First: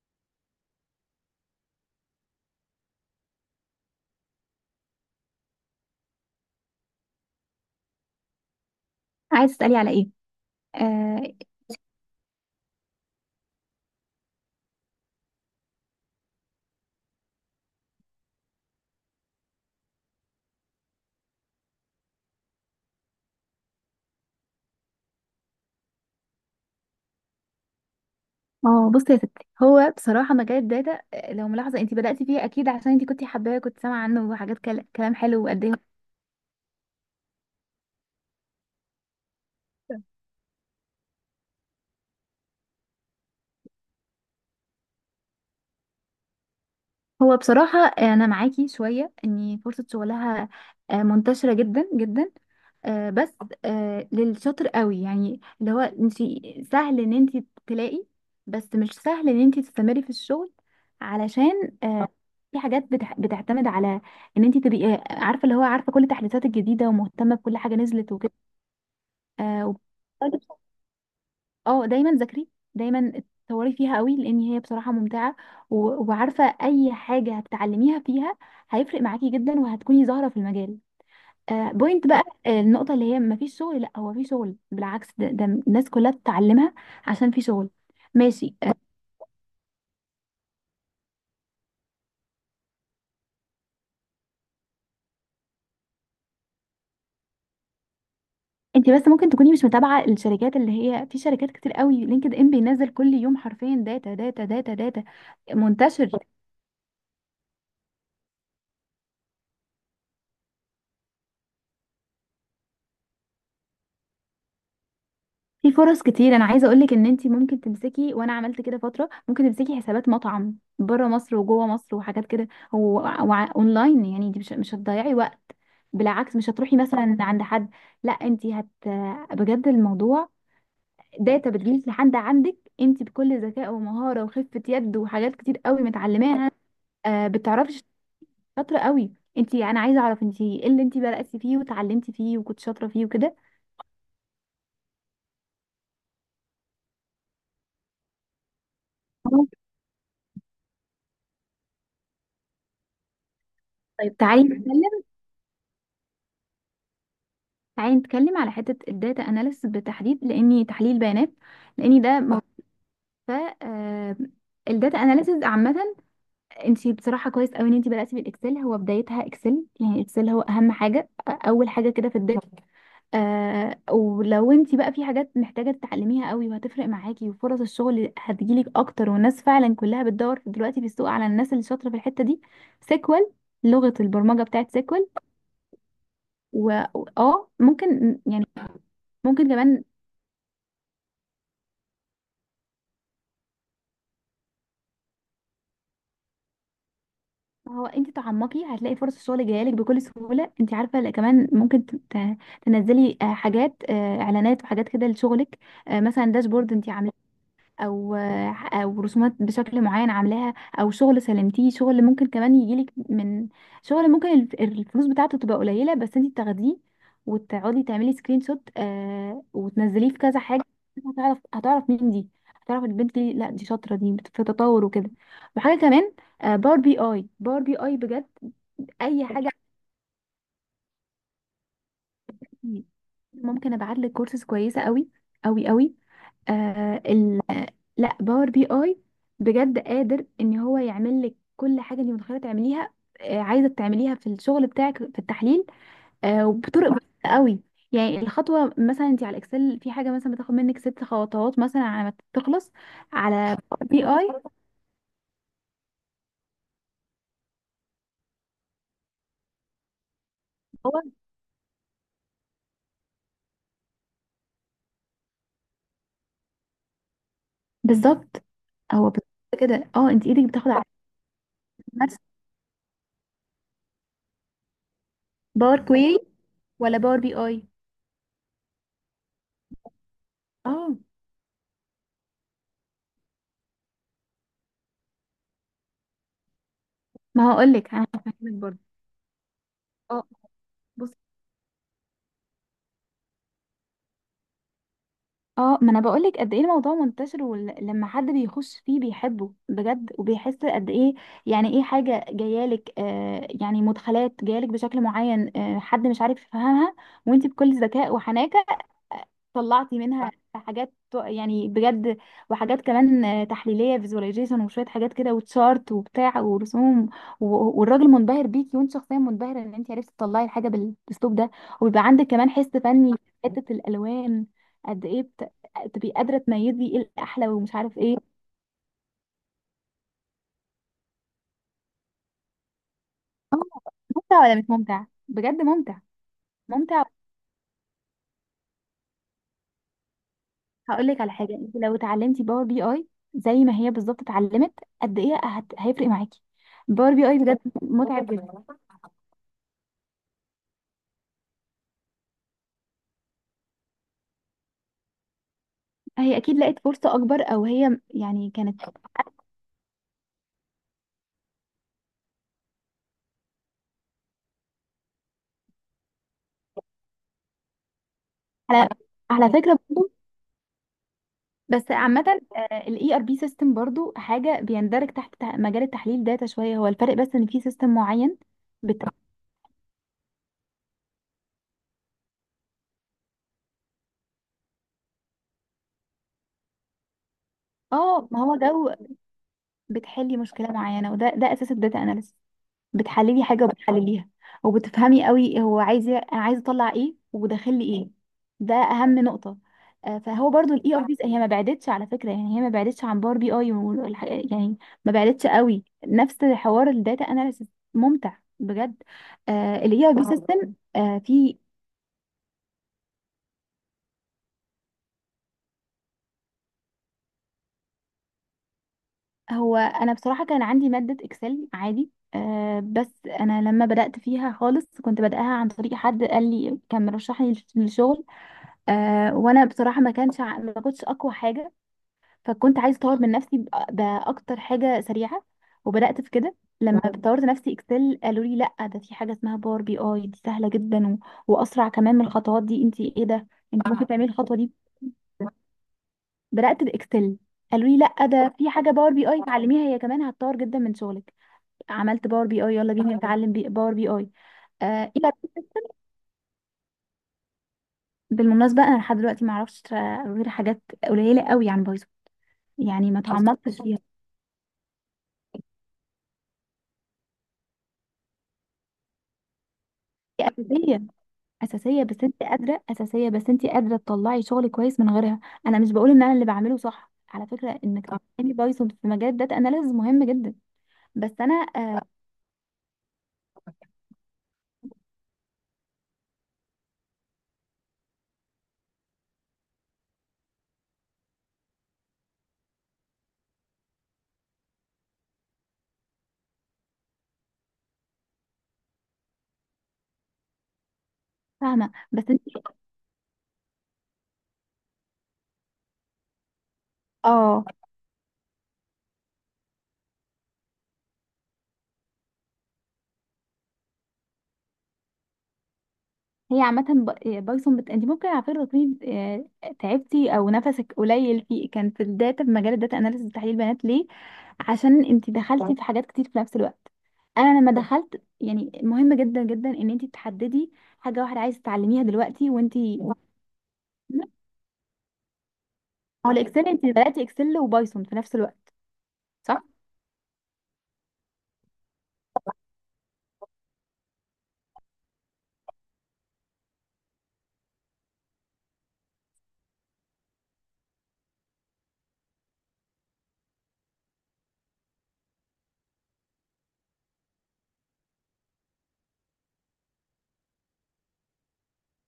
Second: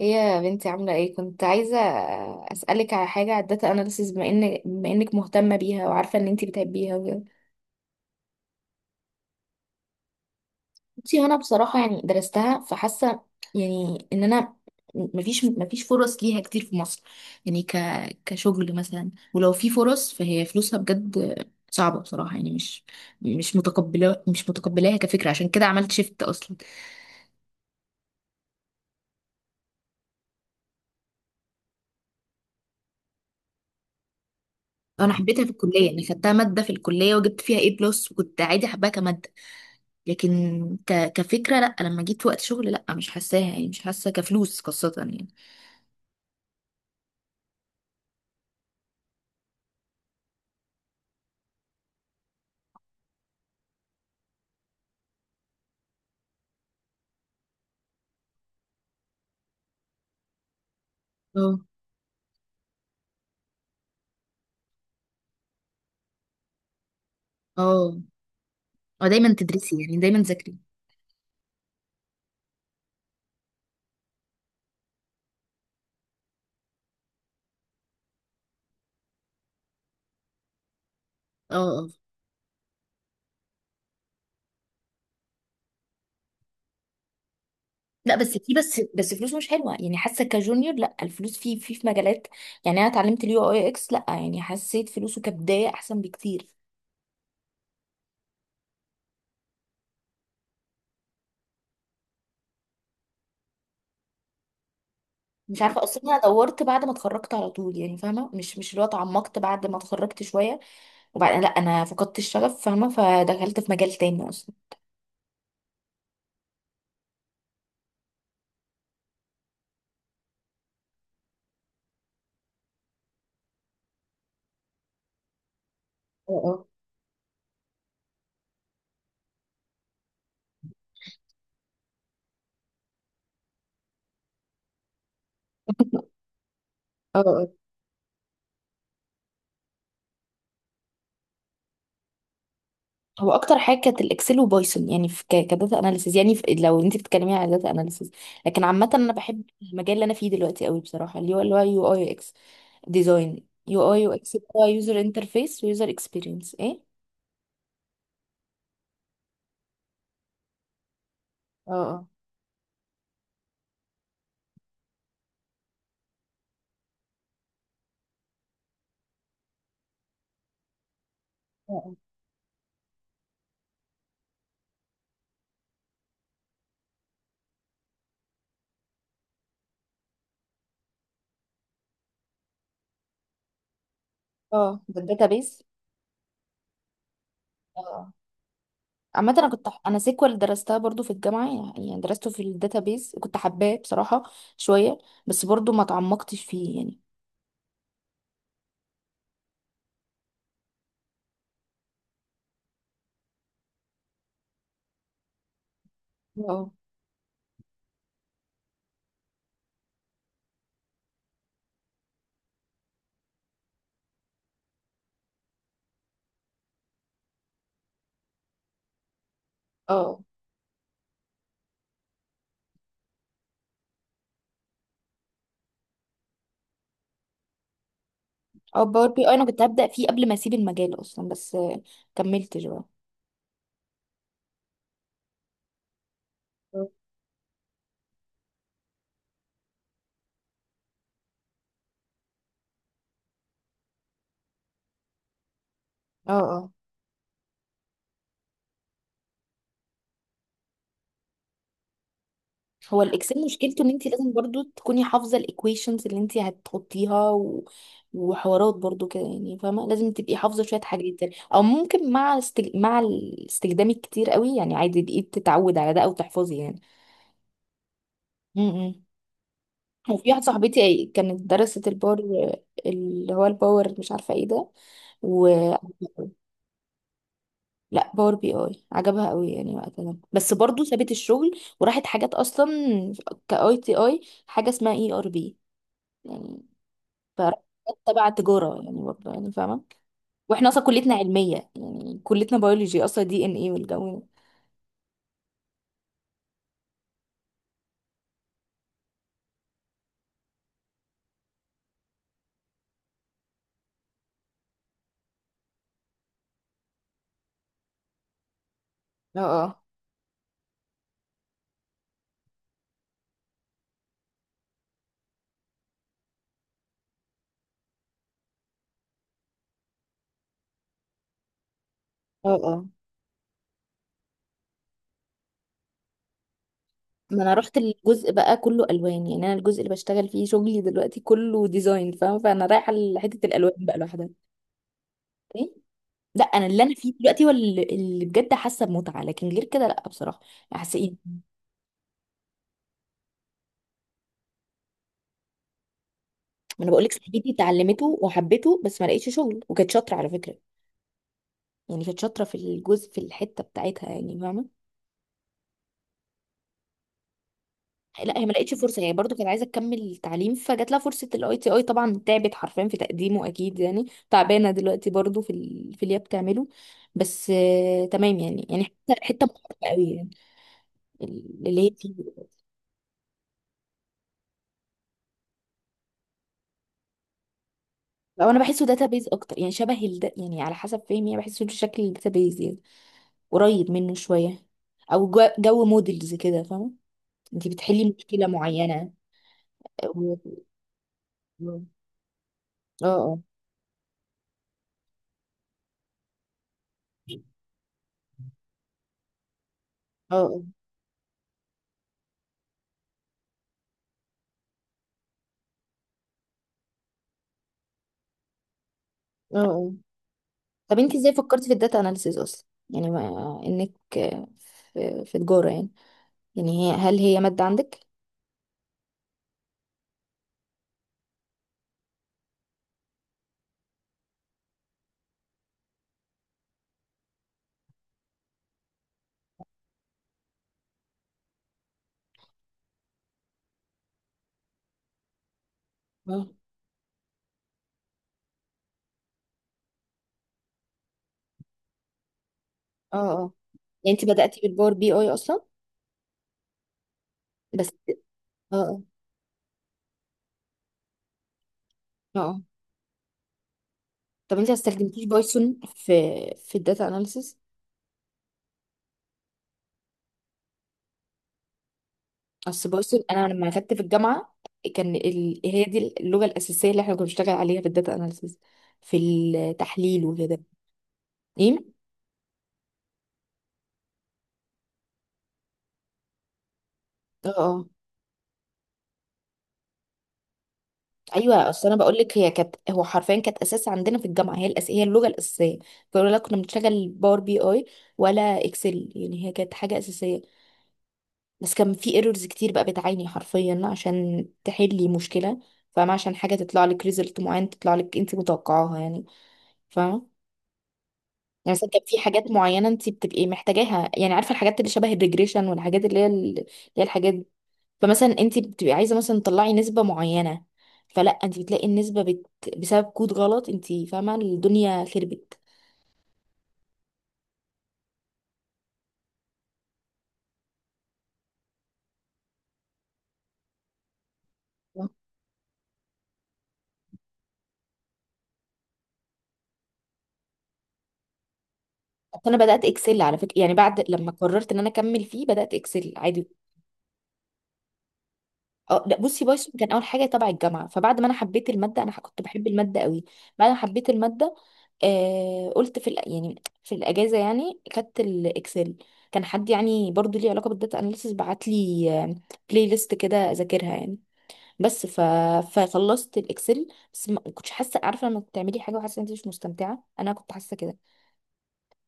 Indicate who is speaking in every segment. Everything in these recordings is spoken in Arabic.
Speaker 1: ايه يا بنتي، عاملة ايه؟ كنت عايزة اسألك على حاجة على الداتا اناليسيز، بما انك مهتمة بيها وعارفة ان انتي بتحبيها وكده.
Speaker 2: عايز تسألي على ايه؟
Speaker 1: بصي
Speaker 2: اه
Speaker 1: انا بصراحة يعني درستها، فحاسة يعني ان انا مفيش فرص ليها كتير في مصر، يعني كشغل مثلا. ولو في فرص فهي فلوسها بجد صعبة بصراحة، يعني مش متقبلاها كفكرة، عشان كده عملت شيفت اصلا.
Speaker 2: بصي يا ستي، هو بصراحة مجال الداتا، لو ملاحظة انت بدأتي فيه اكيد عشان انت كنتي حباه، كنت سامعة عنه وحاجات،
Speaker 1: انا
Speaker 2: كلام
Speaker 1: حبيتها
Speaker 2: حلو.
Speaker 1: في
Speaker 2: وقد ايه
Speaker 1: الكلية، يعني خدتها مادة في الكلية وجبت فيها ايه بلس، وكنت عادي حباها كمادة. لكن كفكرة لا، لما جيت وقت شغل لا، مش حاساها، يعني مش حاسة كفلوس خاصة يعني.
Speaker 2: هو بصراحة أنا معاكي شوية، إن فرصة شغلها منتشرة جدا جدا، بس للشاطر قوي، يعني اللي هو انت سهل ان انت تلاقي، بس مش سهل ان انت تستمري في الشغل، علشان
Speaker 1: اه،
Speaker 2: في حاجات بتعتمد على ان انت تبقي عارفة، اللي هو عارفة كل التحديثات الجديدة ومهتمة بكل حاجة
Speaker 1: اه،
Speaker 2: نزلت
Speaker 1: اه دايما تدرسي، يعني دايما
Speaker 2: وكده.
Speaker 1: تذاكري.
Speaker 2: اه، دايما ذاكري، دايما اتطوري فيها قوي، لان هي بصراحه ممتعه. وعارفه اي حاجه هتتعلميها فيها هيفرق معاكي جدا، وهتكوني ظاهره في المجال.
Speaker 1: اه، اه،
Speaker 2: بوينت بقى، النقطه اللي هي مفيش شغل، لا هو في شغل، بالعكس ده، ده الناس كلها بتتعلمها، عشان في شغل
Speaker 1: لا، بس في
Speaker 2: ماشي.
Speaker 1: بس بس فلوس مش حلوة، يعني حاسة كجونيور لا، الفلوس في مجالات. يعني انا اتعلمت اليو اي اكس، لا يعني حسيت فلوسه كبداية احسن بكتير.
Speaker 2: انت بس ممكن تكوني مش متابعه الشركات، اللي هي في شركات كتير قوي، لينكد ان بينزل كل يوم حرفيا داتا داتا داتا داتا،
Speaker 1: مش عارفة اصلا،
Speaker 2: منتشر.
Speaker 1: انا دورت بعد ما اتخرجت على طول، يعني فاهمة مش اللي هو اتعمقت بعد ما اتخرجت شوية. وبعد، لا، انا فقدت الشغف فاهمة، فدخلت في مجال تاني اصلا.
Speaker 2: في فرص كتير، انا عايزه اقولك ان انتي ممكن تمسكي، وانا عملت كده فتره، ممكن تمسكي حسابات مطعم بره مصر وجوه مصر وحاجات كده و- اونلاين، يعني انتي مش هتضيعي وقت، بالعكس، مش
Speaker 1: اه،
Speaker 2: هتروحي مثلا عند حد، لا انتي هت، بجد الموضوع داتا بتجيلك لحد عندك انتي، بكل ذكاء ومهاره وخفه يد وحاجات كتير قوي متعلماها.
Speaker 1: اه، اه.
Speaker 2: بتعرفي شاطره قوي. انتي، انا عايزه اعرف انتي ايه اللي انتي بداتي فيه وتعلمتي فيه وكنت شاطره فيه
Speaker 1: هو
Speaker 2: وكده؟
Speaker 1: اكتر حاجه كانت الاكسل وبايثون، يعني في كداتا اناليسيز، يعني في، لو انت بتتكلمي على داتا اناليسيز. لكن عامه انا بحب المجال اللي انا فيه دلوقتي قوي بصراحه، اللي هو يو اي يو اكس ديزاين. يو اي يو
Speaker 2: طيب
Speaker 1: اكس هو يوزر انترفيس ويوزر اكسبيرينس، ايه.
Speaker 2: تعالي نتكلم على حتة الداتا اناليسيس بالتحديد، لاني تحليل بيانات، لاني
Speaker 1: اه،
Speaker 2: ده موضوع، ف آه، الداتا اناليسيس عامة، انت بصراحة كويس قوي ان انت بدأتي بالاكسل، هو بدايتها اكسل، يعني اكسل هو اهم حاجة، اول حاجة
Speaker 1: اه،
Speaker 2: كده في الداتا. ولو انت بقى في حاجات محتاجة تتعلميها قوي وهتفرق معاكي وفرص الشغل هتجيلك اكتر، والناس فعلا كلها بتدور دلوقتي في السوق على الناس اللي شاطرة في الحتة دي، سيكوال، لغة البرمجة بتاعت
Speaker 1: اه
Speaker 2: سيكوال.
Speaker 1: الداتا بيز.
Speaker 2: و اه
Speaker 1: اه،
Speaker 2: ممكن يعني،
Speaker 1: عامة انا
Speaker 2: ممكن
Speaker 1: كنت،
Speaker 2: كمان،
Speaker 1: انا سيكوال درستها برضو في الجامعة، يعني درسته في الداتابيز، كنت حباه بصراحة شوية، بس برضو ما تعمقتش فيه يعني.
Speaker 2: ما هو انت تعمقي هتلاقي فرص الشغل جايه لك بكل سهوله، انت عارفه، لا كمان ممكن تنزلي حاجات، اعلانات وحاجات كده لشغلك، مثلا
Speaker 1: اه،
Speaker 2: داشبورد انت، او او رسومات بشكل معين عاملاها، او شغل سلمتيه. شغل ممكن كمان يجيلك من، شغل ممكن الفلوس بتاعته تبقى قليله بس انت تاخديه وتقعدي تعملي سكرين شوت وتنزليه في
Speaker 1: اه،
Speaker 2: كذا حاجه، هتعرف مين دي، هتعرف البنت دي، لا دي شاطره، دي في تطور وكده. وحاجه كمان، باور بي اي، باور بي اي بجد
Speaker 1: اه باور
Speaker 2: اي
Speaker 1: بي اي انا
Speaker 2: حاجه،
Speaker 1: كنت هبدأ فيه قبل ما اسيب المجال اصلا، بس كملتش بقى.
Speaker 2: ممكن ابعت لك كورسز كويسه قوي، قوي قوي
Speaker 1: اه،
Speaker 2: آه ال... لا باور بي اي بجد قادر ان هو يعمل لك كل حاجه انت متخيله تعمليها، عايزه تعمليها في الشغل بتاعك في التحليل،
Speaker 1: اه،
Speaker 2: وبطرق بسيطه قوي. يعني الخطوه مثلا انت على الاكسل في حاجه مثلا بتاخد منك ست خطوات مثلا على ما تخلص،
Speaker 1: هو الاكسل
Speaker 2: على
Speaker 1: مشكلته ان انت
Speaker 2: بي اي
Speaker 1: لازم برضو تكوني حافظه الايكويشنز اللي انت هتحطيها وحوارات برضو كده، يعني فاهمه لازم تبقي حافظه شويه
Speaker 2: هو
Speaker 1: حاجات يعني، او ممكن مع مع الاستخدام الكتير قوي، يعني عادي بقيت تتعود على ده او تحفظي يعني.
Speaker 2: بالظبط
Speaker 1: امم
Speaker 2: هو بالظبط كده، اه انت
Speaker 1: وفي واحده
Speaker 2: ايدك بتاخد على
Speaker 1: صاحبتي كانت درست الباور،
Speaker 2: نفس،
Speaker 1: اللي هو الباور مش عارفه ايه ده و...
Speaker 2: باور كويري ولا باور بي اي؟
Speaker 1: لا، باور بي اي عجبها قوي يعني وقتها، بس برضو
Speaker 2: اه،
Speaker 1: سابت الشغل وراحت حاجات اصلا. كاي تي اي، حاجه اسمها اي ار بي يعني،
Speaker 2: ما
Speaker 1: فراحت
Speaker 2: هقول لك، انا
Speaker 1: تبع
Speaker 2: هفهمك برضه.
Speaker 1: تجاره يعني، برضو يعني فاهمه.
Speaker 2: اه
Speaker 1: واحنا اصلا كليتنا علميه، يعني كليتنا بيولوجي اصلا، دي ان اي والجو.
Speaker 2: اه، ما انا بقولك قد ايه الموضوع منتشر، ولما حد بيخش فيه بيحبه بجد، وبيحس قد ايه. يعني ايه حاجة جايالك، يعني مدخلات جايالك بشكل معين، حد مش عارف يفهمها، وانت بكل ذكاء وحنان
Speaker 1: ده. اه، اه،
Speaker 2: طلعتي منها صح؟ يعني بجد، وحاجات كمان تحليليه، فيزواليزيشن وشويه حاجات كده، وتشارت وبتاع ورسوم، والراجل منبهر بيكي، وانت شخصيا منبهره ان انت عرفتي تطلعي الحاجه بالاسلوب ده، وبيبقى عندك كمان
Speaker 1: اه،
Speaker 2: حس
Speaker 1: اه،
Speaker 2: فني في حته الالوان. قد ايه بت... تبقي قادره تميزي ايه
Speaker 1: ما
Speaker 2: الاحلى،
Speaker 1: انا
Speaker 2: ومش
Speaker 1: رحت
Speaker 2: عارف ايه.
Speaker 1: الجزء بقى كله الوان، يعني انا الجزء اللي بشتغل فيه شغلي دلوقتي كله ديزاين فاهمه، فانا رايحه لحته
Speaker 2: آه،
Speaker 1: الالوان بقى لوحدها.
Speaker 2: ممتع ولا مش ممتع؟ بجد
Speaker 1: ايه،
Speaker 2: ممتع،
Speaker 1: لا انا اللي انا
Speaker 2: ممتع.
Speaker 1: فيه دلوقتي هو اللي بجد حاسه بمتعه، لكن غير كده لا بصراحه حاسه.
Speaker 2: هقول لك على حاجه، انت لو اتعلمتي باور بي اي زي ما هي بالظبط اتعلمت، هيفرق معاكي
Speaker 1: ما انا بقولك
Speaker 2: باور بي اي
Speaker 1: صاحبتي
Speaker 2: بجد.
Speaker 1: اتعلمته
Speaker 2: متعب جدا.
Speaker 1: وحبته، بس ما لقيتش شغل، وكانت شاطره على فكره. يعني كانت شاطره في الجزء، في الحته بتاعتها، يعني فاهمه.
Speaker 2: هي اكيد لقت فرصه اكبر، او هي
Speaker 1: لا، هي
Speaker 2: يعني
Speaker 1: ما لقيتش
Speaker 2: كانت،
Speaker 1: فرصه، هي برضو كانت عايزه تكمل تعليم، فجات لها فرصه الاي تي اي، طبعا تعبت حرفيا في تقديمه اكيد، يعني تعبانه دلوقتي برضو في اللي هي بتعمله. بس تمام يعني
Speaker 2: على
Speaker 1: حته حته
Speaker 2: على فكره
Speaker 1: محترمه قوي
Speaker 2: برضو،
Speaker 1: يعني اللي
Speaker 2: بس
Speaker 1: هي فيه.
Speaker 2: عامه الاي ار بي سيستم برضو حاجه بيندرج تحت مجال التحليل داتا، شويه هو الفرق، بس ان في سيستم معين
Speaker 1: او انا بحسه
Speaker 2: بت...
Speaker 1: داتابيز اكتر، يعني شبه يعني على حسب فهمي، يعني بحسه شكل الداتابيز، يعني قريب منه شويه. او جو موديلز كده فاهمه، انت بتحلي
Speaker 2: اه ما
Speaker 1: مشكلة
Speaker 2: هو ده،
Speaker 1: معينة و...
Speaker 2: بتحلي مشكله معينه، وده ده اساس
Speaker 1: و-
Speaker 2: الداتا اناليسيس،
Speaker 1: اه، اه،
Speaker 2: بتحللي حاجه وبتحلليها، وبتفهمي قوي هو عايز، انا عايز اطلع ايه وداخل لي ايه. ده اهم نقطه.
Speaker 1: اه،
Speaker 2: فهو
Speaker 1: اه،
Speaker 2: برضو الاي هي ما بعدتش على فكره، يعني هي ما بعدتش عن باور بي اي يعني، ما بعدتش قوي، نفس حوار الداتا اناليسيس، ممتع بجد،
Speaker 1: اه، آه.
Speaker 2: الاي اي بي سيستم.
Speaker 1: طب انت ازاي
Speaker 2: في
Speaker 1: فكرتي في الداتا اناليسيز اصلا، يعني ما انك آه، في، في تجارة يعني هل هي مادة عندك؟
Speaker 2: هو انا بصراحه كان عندي ماده اكسل عادي، بس انا لما بدات فيها خالص كنت بدأها عن طريق حد قال لي، كان مرشحني للشغل. وانا بصراحه ما كانش ع- ما كنتش اقوى حاجه، فكنت عايزه اطور من نفسي باكتر حاجه سريعه، وبدات في
Speaker 1: اه،
Speaker 2: كده. لما اه طورت نفسي اكسل، قالوا لي لا ده في حاجه اسمها باور بي اي، دي سهله جدا، واسرع كمان من الخطوات دي، انت
Speaker 1: اه،
Speaker 2: ايه ده،
Speaker 1: اه،
Speaker 2: انت ممكن
Speaker 1: يعني
Speaker 2: تعملي
Speaker 1: انت
Speaker 2: الخطوه
Speaker 1: بدأتي
Speaker 2: دي.
Speaker 1: بالباور بي اي اصلا؟
Speaker 2: بدات باكسل، قالوا
Speaker 1: بس
Speaker 2: لي لا ده في
Speaker 1: اه،
Speaker 2: حاجه
Speaker 1: اه،
Speaker 2: باور بي اي اتعلميها هي كمان هتطور جدا من شغلك. عملت
Speaker 1: اه،
Speaker 2: باور
Speaker 1: آه.
Speaker 2: بي اي، يلا بينا نتعلم باور بي اي.
Speaker 1: طب انت ما
Speaker 2: آه
Speaker 1: استخدمتيش
Speaker 2: إلى-
Speaker 1: بايثون في الداتا اناليسيز؟
Speaker 2: بالمناسبه انا لحد دلوقتي ما اعرفش غير حاجات قليله قوي عن بايثون،
Speaker 1: اصل
Speaker 2: يعني
Speaker 1: بايثون
Speaker 2: ما
Speaker 1: انا لما
Speaker 2: تعمقتش.
Speaker 1: اخدت في الجامعة كان هي دي اللغة الأساسية اللي احنا كنا بنشتغل عليها في الداتا اناليسيز، في التحليل
Speaker 2: هي
Speaker 1: وكده.
Speaker 2: اساسيه،
Speaker 1: ايه؟
Speaker 2: اساسيه بس انت قادره تطلعي شغل كويس من غيرها. انا مش بقول ان انا اللي بعمله صح على
Speaker 1: اه،
Speaker 2: فكره،
Speaker 1: اه.
Speaker 2: انك اه تتعلمي بايثون في مجال داتا اناليسز مهم جدا، بس انا
Speaker 1: ايوه، اصل انا بقول لك هي كانت، هو حرفيا كانت اساس عندنا في الجامعه، هي هي اللغه الاساسيه، فيقولوا لا، كنا بنشتغل باور بي اي ولا اكسل، يعني هي كانت حاجه اساسيه. بس كان في ايرورز كتير، بقى بتعاني حرفيا عشان تحلي مشكله، فاهمه، عشان حاجه تطلع لك ريزلت معين تطلع لك انت متوقعاها يعني، فاهمه. يعني مثلا
Speaker 2: فاهمه.
Speaker 1: كان في
Speaker 2: بس انت
Speaker 1: حاجات معينه انت بتبقي محتاجاها، يعني عارفه الحاجات اللي شبه الريجريشن، والحاجات اللي هي اللي هي الحاجات.
Speaker 2: اه
Speaker 1: فمثلا انت بتبقي عايزه مثلا تطلعي نسبه معينه، فلا، انت بتلاقي النسبه بسبب كود غلط انت فاهمه، الدنيا خربت.
Speaker 2: هي عامه بايثون انت ممكن على فكره تكوني تعبتي او نفسك قليل في مجال الداتا اناليسز تحليل بيانات، ليه؟ عشان انت دخلتي في حاجات كتير في نفس الوقت. انا لما دخلت، يعني مهم جدا جدا ان انت تحددي حاجه واحده عايزه تتعلميها
Speaker 1: بس
Speaker 2: دلوقتي
Speaker 1: انا
Speaker 2: وانت،
Speaker 1: بدات اكسل على فكره، يعني بعد
Speaker 2: لا،
Speaker 1: لما قررت ان انا اكمل فيه بدات اكسل
Speaker 2: هو
Speaker 1: عادي.
Speaker 2: الاكسل انت بدأتي اكسل وبايثون في نفس الوقت،
Speaker 1: اه، لا، بصي
Speaker 2: صح.
Speaker 1: بايثون كان اول حاجه تبع الجامعه، فبعد ما انا حبيت الماده، انا كنت بحب الماده قوي. بعد ما حبيت الماده، قلت يعني في الاجازه، يعني خدت الاكسل. كان حد يعني برضو ليه علاقه بالداتا اناليسيس بعت لي بلاي ليست كده اذاكرها يعني، بس ف... فخلصت الاكسل. بس ما كنتش حاسه، عارفه لما بتعملي حاجه وحاسه ان انت مش مستمتعه، انا كنت حاسه كده.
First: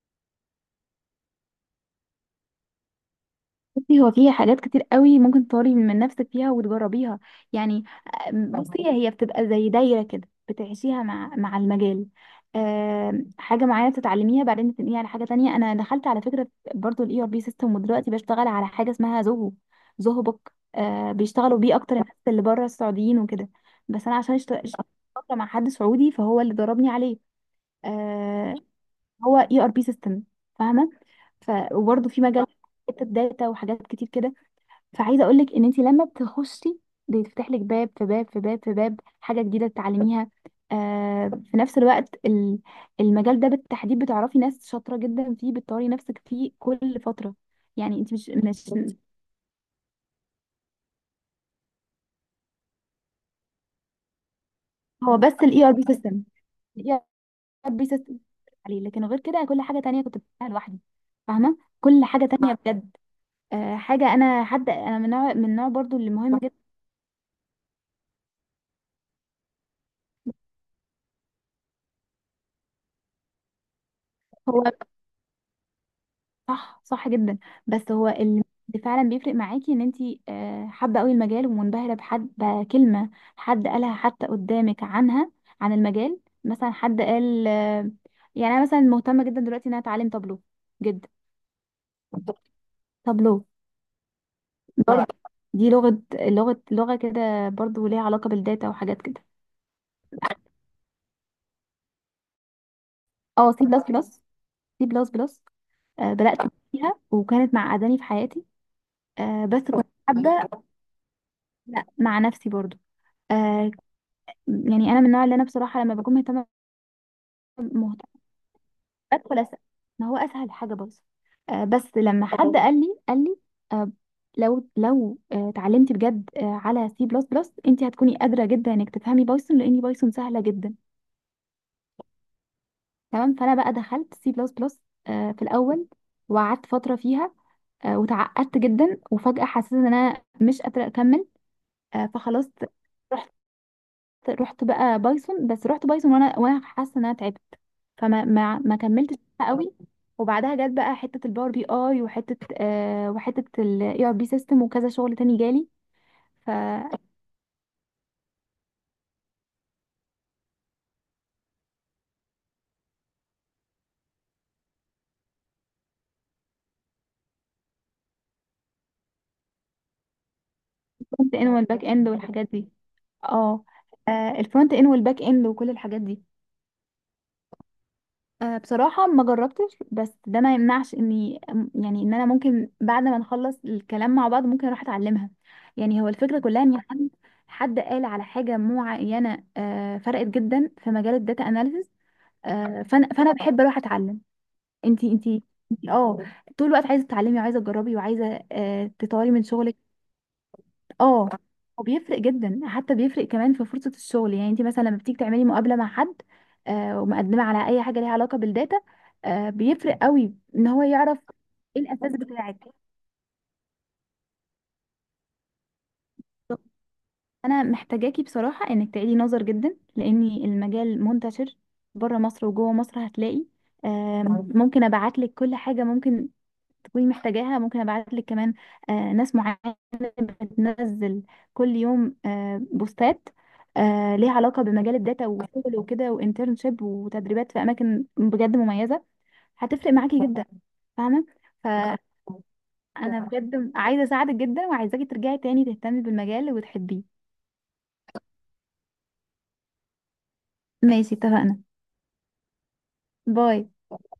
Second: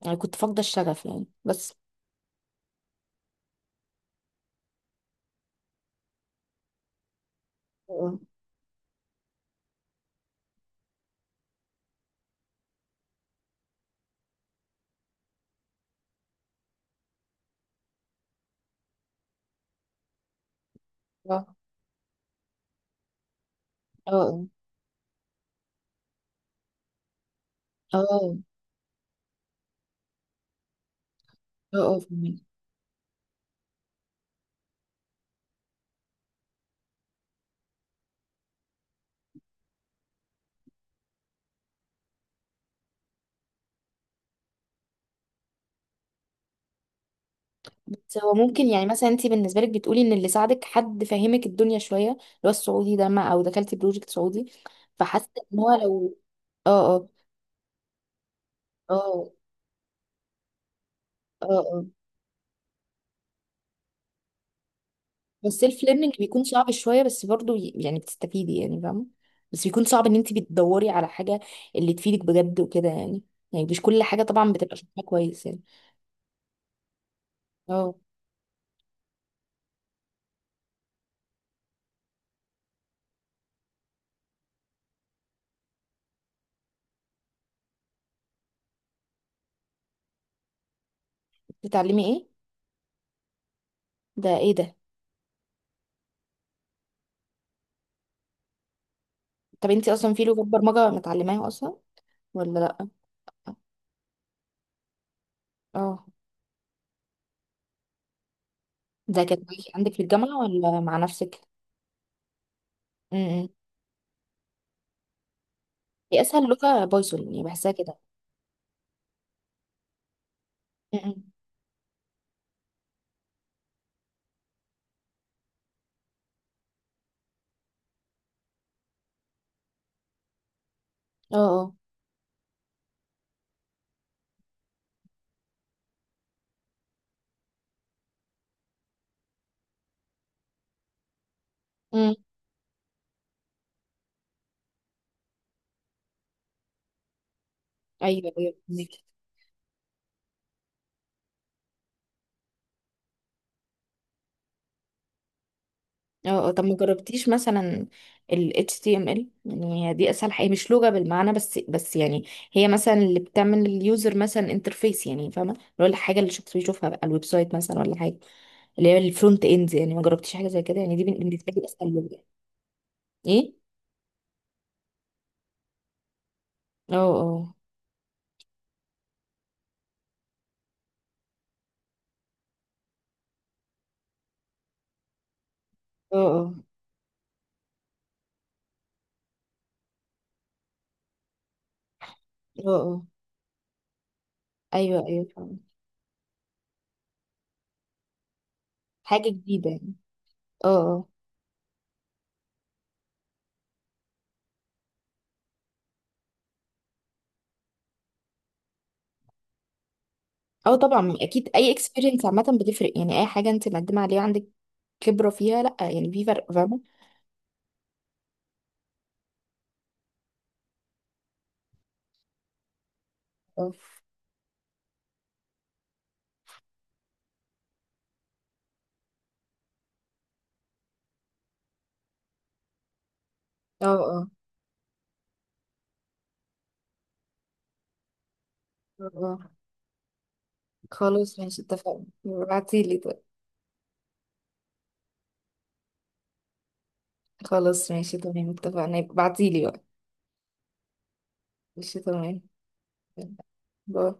Speaker 1: انا كنت فاقده الشغف يعني، بس
Speaker 2: بصي هو فيها حاجات كتير قوي ممكن تطوري من نفسك فيها وتجربيها، يعني.
Speaker 1: اه،
Speaker 2: بصي هي بتبقى زي دايرة كده، بتعيشيها مع المجال، حاجة معينة بتتعلميها بعدين بتنقليها على حاجة تانية. أنا دخلت على فكرة برضو ال ERP سيستم، ودلوقتي بشتغل على حاجة اسمها زوهو، زوهو بوك،
Speaker 1: اه،
Speaker 2: بيشتغلوا بيه أكتر الناس اللي بره السعوديين وكده، بس أنا عشان
Speaker 1: اه،
Speaker 2: اشتغلت فترة مع حد سعودي فهو اللي دربني عليه.
Speaker 1: اه،
Speaker 2: آه، هو اي ار بي سيستم، فاهمه. ف
Speaker 1: اه
Speaker 2: وبرضه في
Speaker 1: فهمك.
Speaker 2: مجال حته داتا وحاجات كتير كده. فعايزه اقول لك ان انت لما بتخشي بيتفتح لك باب في باب في باب في باب، حاجه جديده تتعلميها، في نفس الوقت المجال ده بالتحديد بتعرفي ناس شاطره جدا فيه، بتطوري نفسك فيه كل فتره، يعني انت
Speaker 1: بس
Speaker 2: مش
Speaker 1: هو ممكن،
Speaker 2: مش
Speaker 1: يعني مثلا انت بالنسبه لك بتقولي ان اللي ساعدك حد فاهمك الدنيا شويه، اللي هو السعودي ده، ما او دخلتي بروجكت سعودي،
Speaker 2: هو
Speaker 1: فحاسه
Speaker 2: بس
Speaker 1: ان
Speaker 2: الاي
Speaker 1: هو
Speaker 2: ار بي
Speaker 1: لو.
Speaker 2: سيستم، الاي
Speaker 1: اه،
Speaker 2: ار بي سيستم عليه، لكن غير
Speaker 1: اه،
Speaker 2: كده كل حاجه تانية كنت بتعملها لوحدي،
Speaker 1: اه،
Speaker 2: فاهمه،
Speaker 1: اه،
Speaker 2: كل حاجه تانية بجد. حاجة، أنا من نوع، من النوع
Speaker 1: والسيلف
Speaker 2: برضو اللي
Speaker 1: ليرنينج
Speaker 2: مهم
Speaker 1: بيكون
Speaker 2: جدا.
Speaker 1: صعب شويه، بس برضو يعني بتستفيدي يعني فاهمه. بس بيكون صعب ان انت بتدوري على حاجه اللي تفيدك بجد وكده يعني مش كل حاجه طبعا
Speaker 2: هو
Speaker 1: بتبقى شايفاها كويس يعني.
Speaker 2: صح، صح جدا، بس
Speaker 1: اه،
Speaker 2: هو اللي فعلا بيفرق معاكي إن أنتي حابة أوي المجال، ومنبهرة بحد بكلمة حد قالها حتى قدامك عنها، عن المجال. مثلا حد قال يعني أنا مثلا مهتمة جدا دلوقتي إن أنا أتعلم طابلو، جدا.
Speaker 1: بتتعلمي ايه؟
Speaker 2: طابلو
Speaker 1: ده ايه ده؟
Speaker 2: برضو، دي لغة لغة كده برضو ليها علاقة بالداتا وحاجات كده.
Speaker 1: طب انت اصلا في لغه برمجه متعلماها اصلا ولا لا؟
Speaker 2: اه، سي بلس بلس، سي بلس بلس،
Speaker 1: اه،
Speaker 2: بدأت فيها وكانت معقداني في حياتي،
Speaker 1: ده كانت
Speaker 2: بس كنت
Speaker 1: عندك في الجامعه
Speaker 2: حابة.
Speaker 1: ولا مع نفسك؟
Speaker 2: لا مع نفسي برضو.
Speaker 1: امم
Speaker 2: آه يعني أنا من النوع اللي أنا بصراحة لما بكون
Speaker 1: هي اسهل
Speaker 2: مهتمة
Speaker 1: لغه بايثون، يعني بحسها
Speaker 2: مهتمة
Speaker 1: كده.
Speaker 2: بدخل أسأل، ما هو أسهل حاجة. بس
Speaker 1: امم،
Speaker 2: بس لما حد قال لي آه لو اتعلمتي بجد على سي بلس بلس، أنت هتكوني قادرة جدا إنك تفهمي بايثون، لأن بايثون سهلة جدا.
Speaker 1: اه، اه،
Speaker 2: تمام، فأنا بقى دخلت سي بلس بلس في الأول، وقعدت فترة فيها وتعقدت جدا، وفجأة حسيت إن أنا مش قادرة أكمل.
Speaker 1: امم،
Speaker 2: فخلاص رحت بقى بايثون، بس رحت بايثون وانا حاسه ان انا تعبت، فما
Speaker 1: ايوه، ايوه
Speaker 2: ما, ما
Speaker 1: فهمك.
Speaker 2: كملتش بقى قوي. وبعدها جت بقى حته الباور بي اي، وحته وحته الاي ار بي سيستم، وكذا شغل تاني جالي،
Speaker 1: اه، آه، طب ما
Speaker 2: فالفرونت
Speaker 1: جربتيش مثلا ال HTML؟ يعني هي دي اسهل حاجه، مش لغه بالمعنى، بس يعني. هي مثلا اللي بتعمل اليوزر مثلا انترفيس، يعني فاهمه، اللي هو الحاجه اللي الشخص بيشوفها بقى الويب سايت مثلا ولا حاجه، اللي هي الفرونت اند. يعني ما جربتيش حاجه زي كده؟ يعني دي
Speaker 2: اند
Speaker 1: بالنسبه لي
Speaker 2: والباك
Speaker 1: اسهل
Speaker 2: اند
Speaker 1: لغه.
Speaker 2: والحاجات دي.
Speaker 1: ايه،
Speaker 2: اه الفرونت اند والباك اند وكل الحاجات دي
Speaker 1: اه، اه،
Speaker 2: أه بصراحة ما جربتش، بس ده ما يمنعش اني، يعني ان انا ممكن بعد ما نخلص الكلام مع بعض ممكن اروح اتعلمها. يعني هو
Speaker 1: اه،
Speaker 2: الفكرة
Speaker 1: اه،
Speaker 2: كلها ان حد قال على حاجة معينة أه فرقت جدا في مجال الداتا اناليسز،
Speaker 1: اه،
Speaker 2: أه
Speaker 1: آه.
Speaker 2: فانا بحب اروح اتعلم.
Speaker 1: ايوه،
Speaker 2: انتي
Speaker 1: ايوه
Speaker 2: انتي
Speaker 1: فاهمه،
Speaker 2: انتي طول الوقت عايزة تتعلمي، وعايزة تجربي، وعايزة أه
Speaker 1: حاجه
Speaker 2: تطوري من
Speaker 1: جديده
Speaker 2: شغلك.
Speaker 1: يعني. اه، اه،
Speaker 2: اه، وبيفرق جدا، حتى بيفرق كمان في فرصة الشغل. يعني انت مثلا لما بتيجي تعملي مقابلة مع حد، ومقدمة على اي حاجة ليها علاقة بالداتا، بيفرق قوي ان
Speaker 1: اه،
Speaker 2: هو
Speaker 1: طبعا
Speaker 2: يعرف
Speaker 1: اكيد اي
Speaker 2: ايه الاساس
Speaker 1: اكسبيرينس عامه
Speaker 2: بتاعك.
Speaker 1: بتفرق، يعني اي حاجه انت مقدمه عليها عندك خبره فيها، لا يعني في فرق فاهمه.
Speaker 2: انا محتاجاكي بصراحة انك تعيدي نظر جدا، لان المجال منتشر بره مصر وجوه مصر، هتلاقي
Speaker 1: اه،
Speaker 2: آه، ممكن ابعت لك كل حاجة ممكن تكوني محتاجاها، ممكن ابعت لك كمان ناس معينه بتنزل كل يوم بوستات
Speaker 1: اه، اه،
Speaker 2: ليها علاقه بمجال الداتا، وشغل وكده وانترنشيب وتدريبات في اماكن بجد مميزه،
Speaker 1: اه،
Speaker 2: هتفرق معاكي جدا، فاهمه.
Speaker 1: خلاص ماشي
Speaker 2: فانا
Speaker 1: اتفقنا، ابعتيلي طيب.
Speaker 2: بجد عايزه اساعدك جدا، وعايزاكي ترجعي تاني تهتمي بالمجال وتحبيه.
Speaker 1: خلاص ماشي تمام، اتفقنا ابعتيلي بقى.
Speaker 2: ماشي، اتفقنا.
Speaker 1: ماشي تمام.
Speaker 2: باي.
Speaker 1: باي.